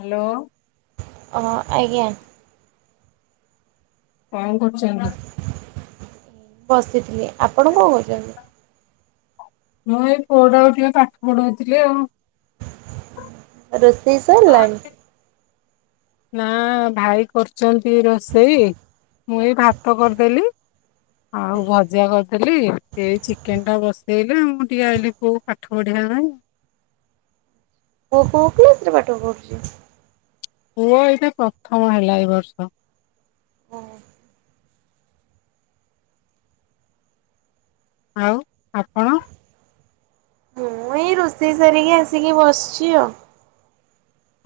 Hello ହଁ ଆଜ୍ଞା କଣ କରୁଚନ୍ତି ବସିଥିଲି ଆପଣ କଣ କରୁଛନ୍ତି ମୁଁ ଏଇ ପୁଅ ଟାକୁ ଟିକେ ପାଠ ପଢଉଥିଲି ଆଉ ରୋଷେଇ ସରିଲାଣି ନା ଭାଇ କରୁଛନ୍ତି ରୋଷେଇ ମୁଁ ଏଇ ଭାତ କରିଦେଲି ଆଉ ଭଜା କରିଥିଲି ସେଇ ଚିକେନ ଟା ବସେଇଲେ ମୁଁ ଟିକେ ଆଇଲିି କୋଉ ପାଠ ପଢିବା ନାଇଁ ପୁଅ କୋଉ କ୍ଲାସରେ ପାଠ ପଢୁଚି ପୁଅ ଏଇଟା ପ୍ରଥମ ହେଲା ଏଇ ବର୍ଷ ଆଉ ଆପଣ ମୁଁ ଏଇ ରୋଷେଇ ସାରିକି ଆସିକି ବସିଛି ଆଉ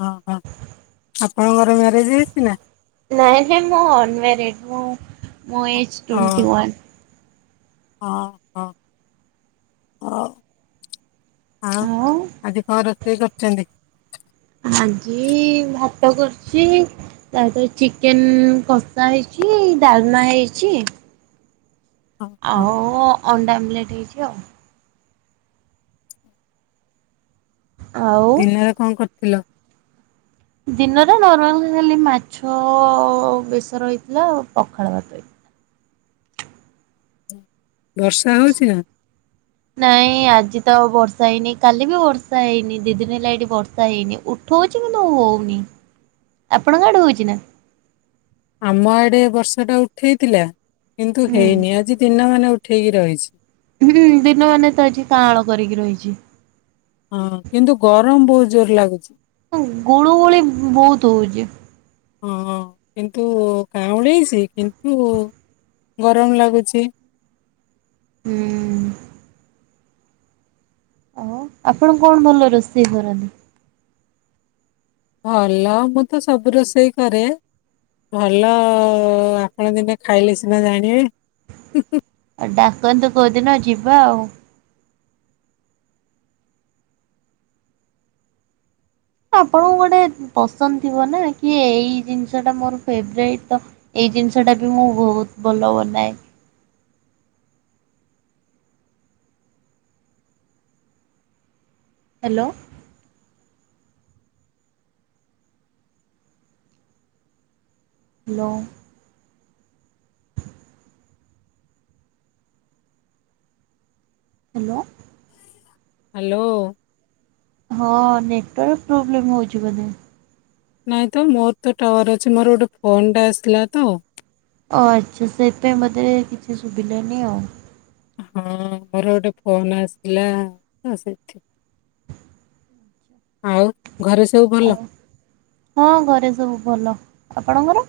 ଓହୋ ଆପଣଙ୍କର ମ୍ୟାରେଜ ହେଇଛି ନା ନାଇ ନାଇ ମୁଁ ଅନମ୍ୟାରେଡ଼୍ ମୁଁ ମୋ ହଁ ଏଜ୍ ଟ୍ୱେଣ୍ଟି ୱାନ୍ ହଁ ହଁ ହଁ ଆଉ ଆଜି କଣ ରୋଷେଇ କରିଚନ୍ତି। ଆଜି ଭାତ କରିଚି ତାପରେ ଚିକେନ୍ କସା ହେଇଛି ଡାଲ୍‌ମା ହେଇଛି ହଁ ହଁ ଆଉ ଅଣ୍ଡା ଆମ୍ଲେଟ୍ ହେଇଛି ଆଉ ଆଉ ଦିନରେ କଣ କରିଥିଲ। ଦିନରେ ନର୍ମାଲ ଖାଲି ମାଛ ବେଶର ରହିଥିଲା ପଖାଳ ଭାତ ହେଇଥିଲା। ବର୍ଷା ହଉଛି ନା ନାଇଁ ଆଜି ତ ବର୍ଷା ହେଇନି କାଲି ବି ବର୍ଷା ହେଇନି ଦି ଦିନି ହେଲା ଏଠି ବର୍ଷା ହେଇନି ଉଠ ଉଠଉଛି କିନ୍ତୁ ହଉନି ଆପଣଙ୍କ କ ଆଡ଼େ ହଉଛି ନା ଆମ ଆଡେ ବର୍ଷ ଟା ଉଠେଇଥିଲା କିନ୍ତୁ ହୁଁ ହେଇନି ଆଜି ଦିନ ମାନେ ଉଠେଇକି ରହିଛି ହୁଁ ଦିନ ମାନେ ତ ଆଜି କଁଳ କରିକି ରହିଛି ହଁ କିନ୍ତୁ ଗରମ ବହୁତ ଜୋର୍ ରେ ଲାଗୁଛି ଗୁଳୁ ଗୁଳି ବହୁତ ହଉଛି ହଁ କିନ୍ତୁ କାଁ ଉଳେଇଛି କିନ୍ତୁ ଗରମ ଲାଗୁଛି ହୁଁ ଓ ଆପଣ କଣ ଭଲ ରୋଷେଇ କରନ୍ତି ଭଲ ମୁଁ ତ ସବୁ ରୋଷେଇ କରେ ଭଲ ଆପଣ ଦିନେ ଖାଇଲେ ସିନା ଜାଣିବେ ଆଉ ଡାକନ୍ତୁ କୋଉଦିନ ଯିବା ଆଉ ଆପଣଙ୍କୁ ଗୋଟେ ପସନ୍ଦ ଥିବ ନା କି ଏଇ ଜିନିଷ ଟା ମୋର ଫେବ୍ରାଇଟ୍ ତ ଏଇ ଜିନିଷ ଟା ବି ମୁଁ ବହୁତ ଭଲ ବନାଏ। ହ୍ୟାଲୋ ହାଲ ହ୍ୟାଲୋ ହାଲୋ। ହଁ ନେଟୱାର୍କ ପ୍ରୋବ୍ଲେମ୍ ହଉଛି ବୋଧେ। ନାଇଁ ତ ମୋର ତ ଟାୱାର ଅଛି ମୋର ଗୋଟେ ଫୋନ ଟା ଆସିଲା ତ। ଓ ଆଚ୍ଛା ସେଇଥିପାଇଁ ମଝିରେ କିଛି ସୁଭିଲାନି ଆଉ। ହଁ ମୋର ଗୋଟେ ଫୋନ ଆସିଲା ତ ସେଥି ଆଛା। ଆଉ ଘରେ ସବୁ ଭଲ। ହଁ ଘରେ ସବୁ ଭଲ ଆପଣଙ୍କର।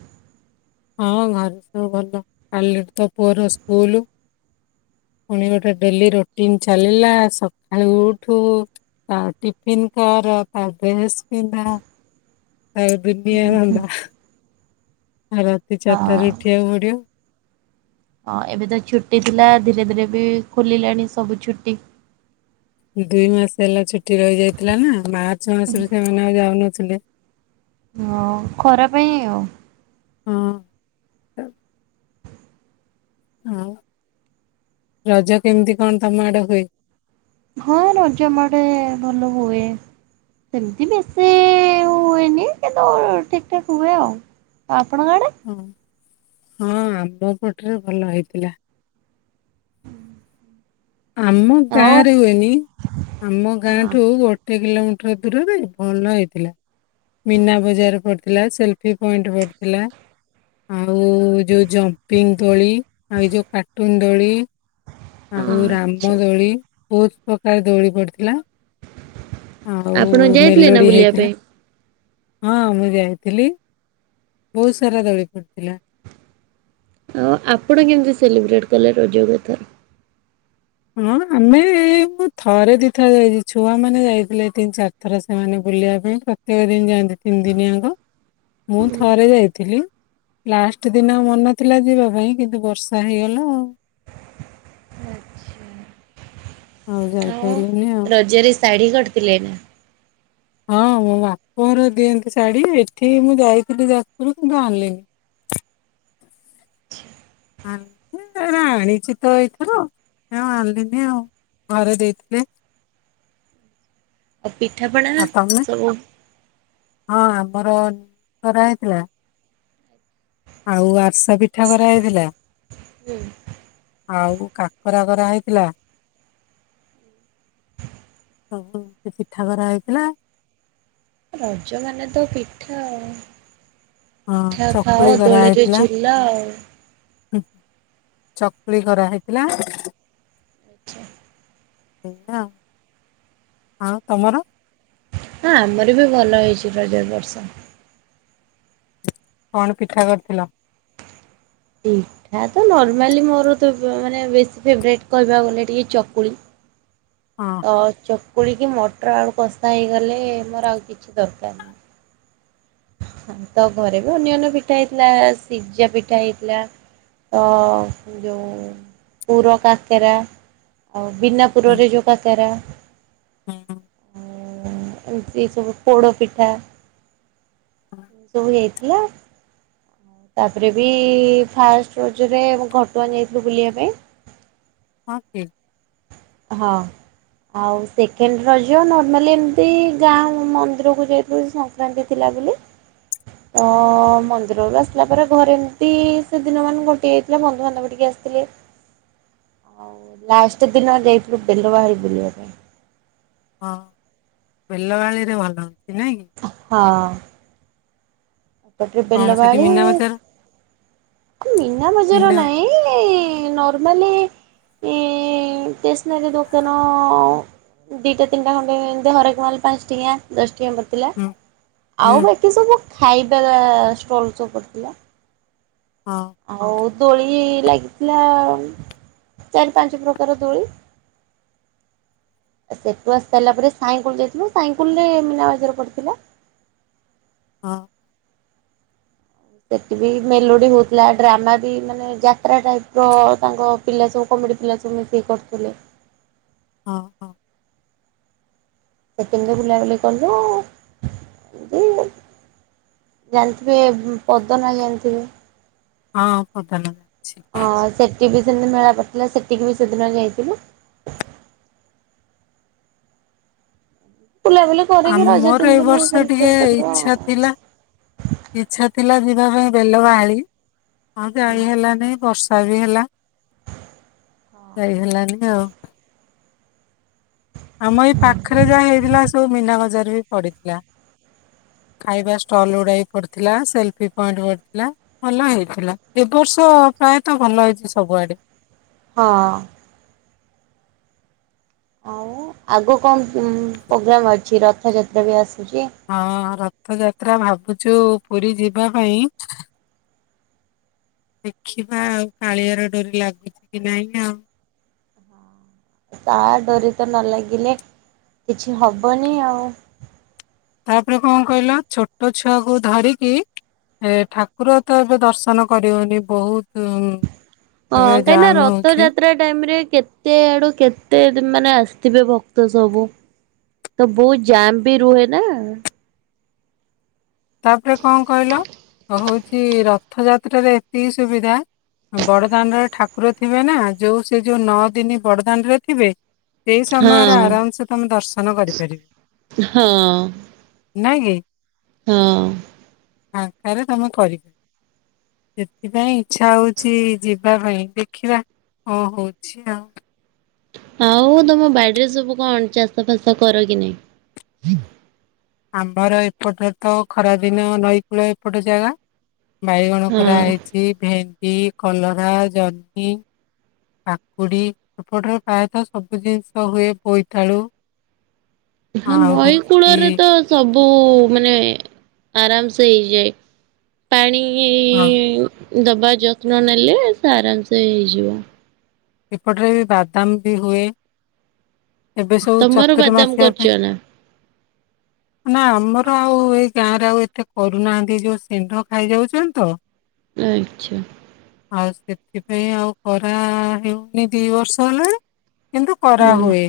ହଁ ଘରେ ସବୁ ଭଲ କଲିଠୁ ତ ପୁଅ ର ସ୍କୁଲ। ପୁଣି ଗୋଟେ ଡେଲି ରୁଟିନ ଚାଲିଲା ସକାଳୁ ଉଠୁ। ତା ଟିଫିନ କର ତା ଡ୍ରେସ୍ ପିନ୍ଧା। ଆଉ ଦୁନିଆ ଧନ୍ଦା। ଆଉ ରାତି ଚାରିଟାରେ ହଁ ଉଠିବାକୁ ପଡିବ। ହଁ ଏବେ ତ ଛୁଟି ଥିଲା ଧୀରେ ଧୀରେ ବି ଖୋଲିଲାଣି ସବୁ ଛୁଟି। ଦୁଇ ମାସ ହେଲା ଛୁଟି ରହି ଯାଇଥିଲା ନା ମାର୍ଚ୍ଚ ମାସରୁ ସେମାନେ ଆଉ ଯାଉନଥିଲେ। ହଁ ଖରା ପାଇଁ ଆଉ। ହଁ। ହଉ ରଜ କେମିତି କଣ ତମ ଆଡେ ହୁଏ। ହଁ ରଜ ଆମ ଆଡେ ଭଲ ହୁଏ। ସେମିତି ବେଶୀ ହୁଏନି କିନ୍ତୁ ଠିକ୍ ଠାକ୍ ହୁଏ ଆଉ। ଆଉ ଆପଣଙ୍କ ଆଡେ। ହଁ ହଁ ଆମ ପଟରେ ଭଲ ହେଇଥିଲା। ଆମ ଆଉ ଗାଁ ରେ ହୁଏନି ଆମ ଗାଁ ହଁ ଠୁ ଗୋଟ ଗୋଟେ କିଲୋମିଟର ଦୂରରେ ଭଲ ହେଇଥିଲା ମିନା ବଜାର ପଡି ଥିଲା ସେଲଫି୍ ପଏଣ୍ଟ ପଡିଥିଲା। ଆଉ ଯୋଉ ଜମ୍ପିଙ୍ଗ୍ ଦୋଳି ଆଉ ଏଇ ଯୋଉ କାର୍ଟୁନ୍ ଦୋଳି। ଆଉ ରାମ ଆଚ୍ଛା ଦୋଳି ବହୁତ ପ୍ରକାର ଦୋଳି ପଡିଥିଲା। ଆଉ ଆପଣ ଯାଇଥିଲେ ନା ମେଲୋଡି ବୁଲିବା ହେଇଥିଲା ପାଇଁ? ହଁ ମୁଁ ଯାଇଥିଲି। ବହୁତ ସାରା ଦୋଳି ପଡିଥିଲା। ଆଉ ଆପଣ କେମିତି ସେଲିବ୍ରେଟ କଲେ ରଜକୁ ଏଥର। ହଁ ଆମେ। ଥରେ ଦିଥର ଯାଇଛୁ ଛୁଆ ମାନେ ଯାଇଥିଲେ ତିନି ଚାରି ଥର ସେମାନେ ବୁଲିବା ପାଇଁ ତ। ସେ ଦିନି ଯାଆନ୍ତି ତିନି ଦିନି ଆଙ୍କ ମୁଁ ଥରେ ଯାଇଥିଲି। ଲାଷ୍ଟ ଦିନ ମନ ଥିଲା ଯିବା ପାଇଁ କିନ୍ତୁ ବର୍ଷା ହେଇଗଲା ଆଉ। ଆଉ ଯାଇ ପାଇଲୁନି ଆଉ। ରଜ ରେ ଶାଢୀ କରିଥିଲେ ନା। ହଁ ମୋ ବାପ ଘର ଦିଅନ୍ତି ଶାଢୀ ଏଠି ମୁଁ ଯାଇଥିଲି ଯାଜପୁରୁ‌ କିନ୍ତୁ ଆଣିଲିନି। [unintelligible] ଏରା ଆଣିଛି ତ ଏଇଥିରୁ ଏ ଆଉ ଆଣିଲିନି ଆଉ ଘରେ ଦେଇଥିଲେ। ଆଉ ପିଠାପଣା ଆଉ ତମେ ସବୁ। ହଁ ଆମର କାକରା ହେଇଥିଲା। ଆଉ ଆରିସା ପିଠା କରା ହେଇଥିଲା। ଆଉ କାକରା‌ କରା ହେଇଥିଲା। ସବୁ ସେ ପିଠା କରା ହେଇଥିଲା। ରଜ ମାନେ ତ ପିଠା ଆଉ। ହଁ ପିଠା ଚକୁଳି ଖାଅ ଦୋଳିରେ କରାହେଇଥିଲା ଝୁଲ ଆଉ। ହୁଁ ଚକୁଳି କରା ହେଇଥିଲା। ଆଚ୍ଛା। [unintelligible] ଆଉ ତମର? ହଁ ଆମର ବି ଭଲ ହେଇଛି ରଜ ଏ ବର୍ଷ। କଣ ପିଠା କରିଥିଲ? ପିଠା ତ ନର୍ମାଲି ମୋର ତ ଏବେ ମାନେ ବେଶୀ ଫେବରାଇଟ୍ କହିବାକୁ ଗଲେ ଟିକେ ଚକୁଳି। ହଁ। ତ ଚକୁଳିି କି ମଟର ଆଳୁ କଷା ହେଇଗଲେ ମୋର ଆଉ କିଛି ଦରକାର୍ ନାଇ। ହଁ ତ ଘରେ ବି ଅନ୍ୟାନ୍ୟ ପିଠା ହେଇଥିଲା, ସିଜା ପିଠା ହେଇଥିଲା। ତ ଯୋଉଁ ପୁର କାକେରା ଆଉ ବିନା ହୁଁ ପୁରରେ ଯୋଉ କାକରା। [unintelligible] ଉଁ -ଉଁ -ଉଁ ଆଉ କିଏ ସବୁ ପୋଡ଼ ପିଠା ସବୁ ହେଇଥିଲା। ତାପରେ ବି ଫାଷ୍ଟ ରଜରେ ଘଟଆଁ ଯାଇଥିଲୁ ବୁଲିବା ପାଇଁ। ହଁ କି? ହଁ। ଆଉ ସେକେଣ୍ଡ ରଜ ନର୍ମାଲି ଏମିତି ଗାଁ ମନ୍ଦିରକୁ ଯାଇଥିଲି ସାଙ୍ଗ୍ ମନ୍ଡେ ଥିଲା ବୋଲି। ତ ମନ୍ଦିରରୁ ଆସିଲା ପରେ ଘରେ ଏମିତି ସେଦିନ ମାନେ ଗୋଟିଏ ବନ୍ଧୁବାନ୍ଧବ ଟିକେ ଆସିଥିଲେ ଆଉ ଲାଷ୍ଟ ଦିନ ଯାଇଥିଲୁ ବେଲ ବାହାରି ବୁଲିବା ପାଇଁ। ହଁ ବେଲବାଳିରେ ଭଲ ହଉଚି ନାଇଁ କି? ହଁ। ତାପରେ କଣ ସେଠି ବେଲବାଳି ମୀନା ବଜାର ଏ ମିନା ବଜାର ମୀନା ନାଇଁ। ଏଇ ଇ-ଇ ନର୍ମାଲି କି ଟେସ୍ନାରୀ ଦୋକାନ ଅ-ଅ-ଅ ଦୁଟା ତିନଟା ଖଣ୍ଡେ ଏନ୍ତି ହରେକ୍ ମାଲ ପାନ୍ସ ଟଙ୍କିଆ ଦଶ ଟଙ୍କିଆ ପଡିଥିଲା, ହୁଁ ହୁଁ ଆଉ ବାକି ସବୁ ଖାଇବା ଷ୍ଟଲ୍ ସବୁ ପଡ଼ିଥିଲା। ହଁ। ଆଉ ଦୋଳି ଲାଗିଥିଲା ଚାରି ପାଞ୍ଚ ପ୍ରକାର ଦୋଳି। ଏ ସେଟୁ ଆସି ସାଇଲା ପରେ ସାଇଙ୍କୁଲ୍ ଯାଇଥିଲୁ, ସାଇଙ୍କୁଲ୍ ରେ ମୀନାବାଜର ପଡ଼ିଥିଲା। ହଁ। ସେଟି ବି ମେଲୋଡି ହଉଥିଲା, ଡ୍ରାମା ବି ମାନେ ଯାତ୍ରା ଟାଇପ୍ ର ତାଙ୍କ ପିଲା ସବୁ କମିଟି ପିଲା ସବୁ ମିଶିକି କରୁଥିଲେ। ଅଁ। ସେ [unintelligible] ବୁଲାବୁଲି କଲୁ ଏମ୍ତି ଜାଣିଥିବେ ପଦନା ଜାଣିଥିବେ? ହଁ ପଦନା ଅଛି। ହଁ ସେଠି ବି ସେମ୍ତି ମେଳା ପଡିଥିଲା ସେଠିକି ବି ସେଦିନ ଯାଇଥିଲୁ। ବୁଲାବୁଲି କରିକି ରଜ ଆମର ତିନି ଏଇ ଦିନି ବର୍ଷ ଟିକେ ସେଲିବ୍ରେଟ କରିବ ଆଉ। ଇଚ୍ଛା ଥିଲା ଇଚ୍ଛା ଥିଲା ଯିବା ପାଇଁ ବେଲ ବାହାଳି, ଆଉ ଯାଇ ହେଲାନି ବର୍ଷ ତା ବି ହେଲା। ଯାଇ ହେଲାନି ଆଉ ଆମ ଏଇ ପାଖରେ ଯାହା ହେଇଥିଲା ସବୁ ମୀନା ବଜାରରେ ବି ପଡିଥିଲା। ଖାଇବା ଷ୍ଟଲ ଗୁଡାଏ ପଡିଥିଲା ସେଲଫି ପଏଣ୍ଟ ପଡିଥିଲା। ଭଲ ହେଇଥିଲା ଏ ବର୍ଷ ପ୍ରାୟତଃ ଭଲ ହେଇଛି ସବୁଆଡେ। ହଁ ଆଉ ଆଗକୁ କଣ ପ୍ରୋଗ୍ରାମ୍ ଅଛି ରଥଯାତ୍ରା ବି ଆସୁଛି। ହଁ ରଥଯାତ୍ରା ଭାବୁଛୁ ପୁରୀ ଯିବା ପାଇଁ। ଦେଖିବା ଆଉ କାଳିଆର ଡୋରି ଲାଗୁଛି କି ନାହିଁ ଆଉ। ତା ଡୋରିତ ନ ଲାଗିଲେ କିଛି ହବନି ଆଉ। ତାପରେ କଣ କହିଲ ଛୋଟ ଛୁଆକୁ ଧରିକି। ଏ ଠାକୁର ତ ଏବେ ଦର୍ଶନ କରିହଉନି ବହୁତ ହଁ ଏବେ କାହିଁକିନା ଜାମ ହଉଛି ରଥଯାତ୍ରା ଟାଇମରେ କେତେ କେତେ ଆଡୁ କେତେ ମାନେ ଆସିଥିବେ ଭକ୍ତ ସବୁ। ତ ବହୁତ ଜାମ ବି ରୁହେ ନା। ତାପରେ କଣ କହିଲ ହଉଛି ରଥଯାତ୍ରାରେ ଏତିକି ସୁବିଧା ବଡଦାଣ୍ଡରେ ଠାକୁର ଥିବେ ନା ଯୋଉ ସେ ଯୋଉ ନଅ ଦିନ ବଡଦାଣ୍ଡ ରେ ଥିବେ। ସେଇ ସମୟରେ ହଁ ଆରାମ ସେ ତମେ ଦର୍ଶନ ହଁ କରିପାରିବ ନାଇଁ କି? ହଁ ଫାଙ୍କାରେ ତମେ କରିିବ। ସେଥିପାଇଁ ଇଚ୍ଛା ହଉଛି ଯିବା ପାଇଁ ଦେଖିବା। ହଁ ହଉଛି ଆଉ। ଆଉ ତମ ବାଡିରେ ସବୁ କଣ ଚାଷ ଫାସ କର କି ନାଇଁ। ଆମର ଏପଟ ତ ଖରାଦିନ ନଈକୂଳ ଏପଟ ଜାଗା। ବାଇଗଣ ହଁ କରାହେଇଛି ଭେଣ୍ଡି, କଲରା, ଜହ୍ନି। କକୁଡି ଏପଟରେ ପ୍ରାୟତଃ ସବୁ ଜିନିଷ ହୁଏ ବୋଇତାଳୁ। ହ ଆଉ ନଈ ହଉଛି କୂଳରେ ତ ସବୁ ମାନେ ଆରାମ ସେ ହେଇଯାଏ। ହଁ ପାଣିଇ ଦବା ଯତ୍ନ ନେଲେ ସେ ଆରାମସେ ହେଇଯିବ। ଏପଟରେ ବାଦାମ ବି ହୁଏ। ଏବେ ସବୁ ତମର ବାଦାମ ଚତୁର୍ମାସିଆ ପାଇଁ କରୁଚ ନା। ନା ଆମର ଆଉ ଏଇ ଗାଁରେ ଆଉ ଏତେ କରୁନାହାନ୍ତି ଯୋଉ ସେଣ୍ଢ ଖାଇଯାଉଛନ୍ତି ତ। ଆଚ୍ଛା ଆଉ ସେଥିପାଇଁ ଆଉ କରା ହେଉନି ଦି ବର୍ଷ ହେଲାଣି। କିନ୍ତୁ ହୁଁ କରାହୁଏ।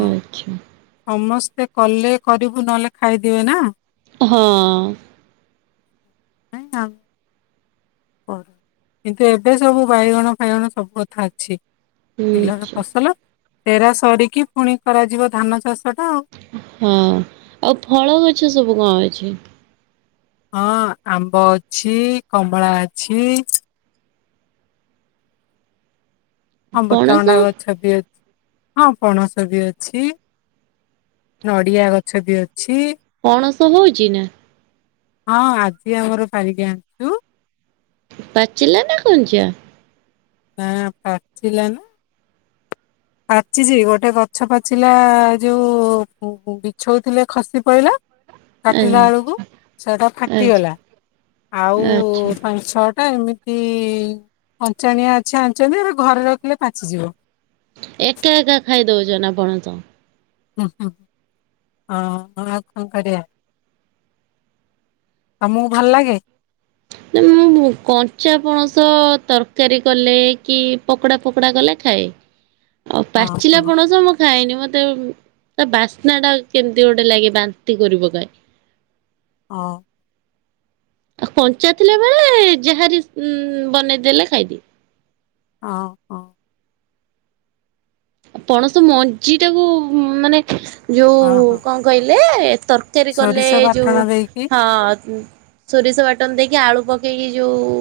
ହଁ ସମସ୍ତେ କଲେ କରିବୁ ନହେଲେ ଖାଇଦବେ ନା। ହଁ [unintelligible] ଓ କିନ୍ତୁ ଏବେ ସବୁ ବାଇଗଣ ଫାଇଗଣ ସବୁ କଥା ଅଛି। ବିଲର ଆଚ୍ଛା ଫସଲ ତେରା ସରିକି ପୁଣି କରାଯିବ ଧାନ ଚାଷଟା ଆଉ। ହଁ ଆଉ ଫଳ ଗଛ ସବୁ କଣ ଅଛି? ହଁ ଆମ୍ବ ଅଛି, କମଳା ଅଛି। ଅବୃତ ପଣସ ଭଣ୍ଡା ଗଛ ବି ଅ ହଁ ପଣସ ବି ଅଛି। ନଡିଆ ଗଛ ବି ଅଛି। ପଣସ ହଉଛି ନା। ହଁ ଆଜି ଆମର ପାରିକ ଆଣି ପାଚିଲା ନାଁ କଞ୍ଚା? ନାଁ ପାଚିଲା ନାଁ। ହ ପାଚିଛି ଗୋଟେ ଗଛ ପାଚିଲା ଯୋଉ ବିଛଉଥିଲେ ଖସି ପଇଲା। ଲା କାଟିଲା ବେଳକୁ ସେଟା ଫାଟିଗଲା ଆଉ ଆଚ୍ଛା। ପାଞ୍ଚ ଛଅ ଟା ଏମିତି ଅଞ୍ଚାଣିଆ ଅଛି ଆଣିଛନ୍ତି ଏ ଘରେ ରଖିଲେ ପାଚିଯିବ। ଏକା ଏକା ଖାଇ ଦଉଛ ନାଁ ପଣସ? ହଁ ହଁ ହଁ ଆ ଆଉ କଣ କରିବା। ତମକୁ ଭଲ ଲାଗେ? ନା ମୁଁ କଞ୍ଚା ପଣସ ତରକାରୀ କଲେ କି ପକୋଡ଼ା ଫକୋଡ଼ା କଲେ ଖାଏ। ଆଉ ହଁ ହଁ ପାଚିଲା ହଁ। ପଣସ ମୁଁ ଖାଇନି ମତେ ତା ବାସ୍ନା ଟା କେମିତି ଗୋଟେ ଲାଗେ ବାନ୍ତି କରିପକାଏ। ହଁ। ଆଉ କଞ୍ଚା ଥିଲା ବେଳେ ଯାହାରି ବନେଇଦେଲେ ଖାଇଦିଏ। ଅ ହଁ। ପଣସ ମଞ୍ଜି ଟାକୁ ମାନେ ହଁ ଯୋଉ ହଁ କଣ କହିଲେ ତର ତିଆରି କଲେ ସୋରିଷ ବାଟଣ ଯୋଉ ଦେଇକି ହଁ। ସୋରିଷ ବାଟନ ଦେଇକି ଆଳୁ ପକେଇକି ଯୋଉ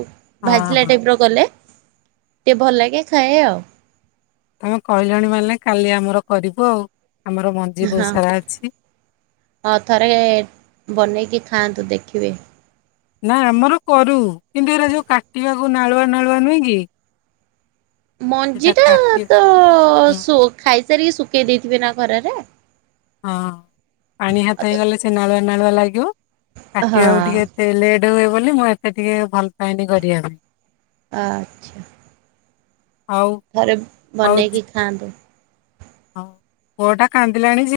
ହଁ ଭାଜିଲା ହଁ। ଟାଇପ୍ରର କଲେ ଟିକେ ଭଲ ଲାଗେ ଖାଏ ଆଉ। ତମେ କହିଲଣି ମାନେ କାଲି ଆମର କରିବୁ ଆଉ ଆମର ମ ହଁ ହଁ ଥରେ ବନେଇକି ଖାଆନ୍ତୁ ଦେଖିବେ? ନା ଆମର କରୁ କିନ୍ତୁ ଏଟା ଯୋଉ କାଟିବାକୁ ନାଳୁଆ ନାଳୁଆ ନୁହଁ କି? ମଞ୍ଜି ସେଟା ଟା କାଟି ତ ହଁ ସୁ ଖାଇସାରିକି ଶୁଖେଇ ଦେଇଥିବେ ନା ଖରା ରେ? ହଁ ପାଣି ହାତ ହେଇଗଲେ ସେ ନାଳୁଆ ନାଳୁଆ ଲାଗିବ କାଟିବା ବାକୁ ହଁ ଟିକେ ସେ ଲେଟ୍ ହୁଏ ବୋଲି ମୁଁ ଏତେ ଟିକେ ଭଲ ପାଏନି କରିବା ପାଇଁ। ଆଚ୍ଛା। ଆଉ ଘରେ ବନେଇକି ଖାଆନ୍ତୁ। ହ ପୁଅ ଟା କାନ୍ଦିଲାଣି ଯେ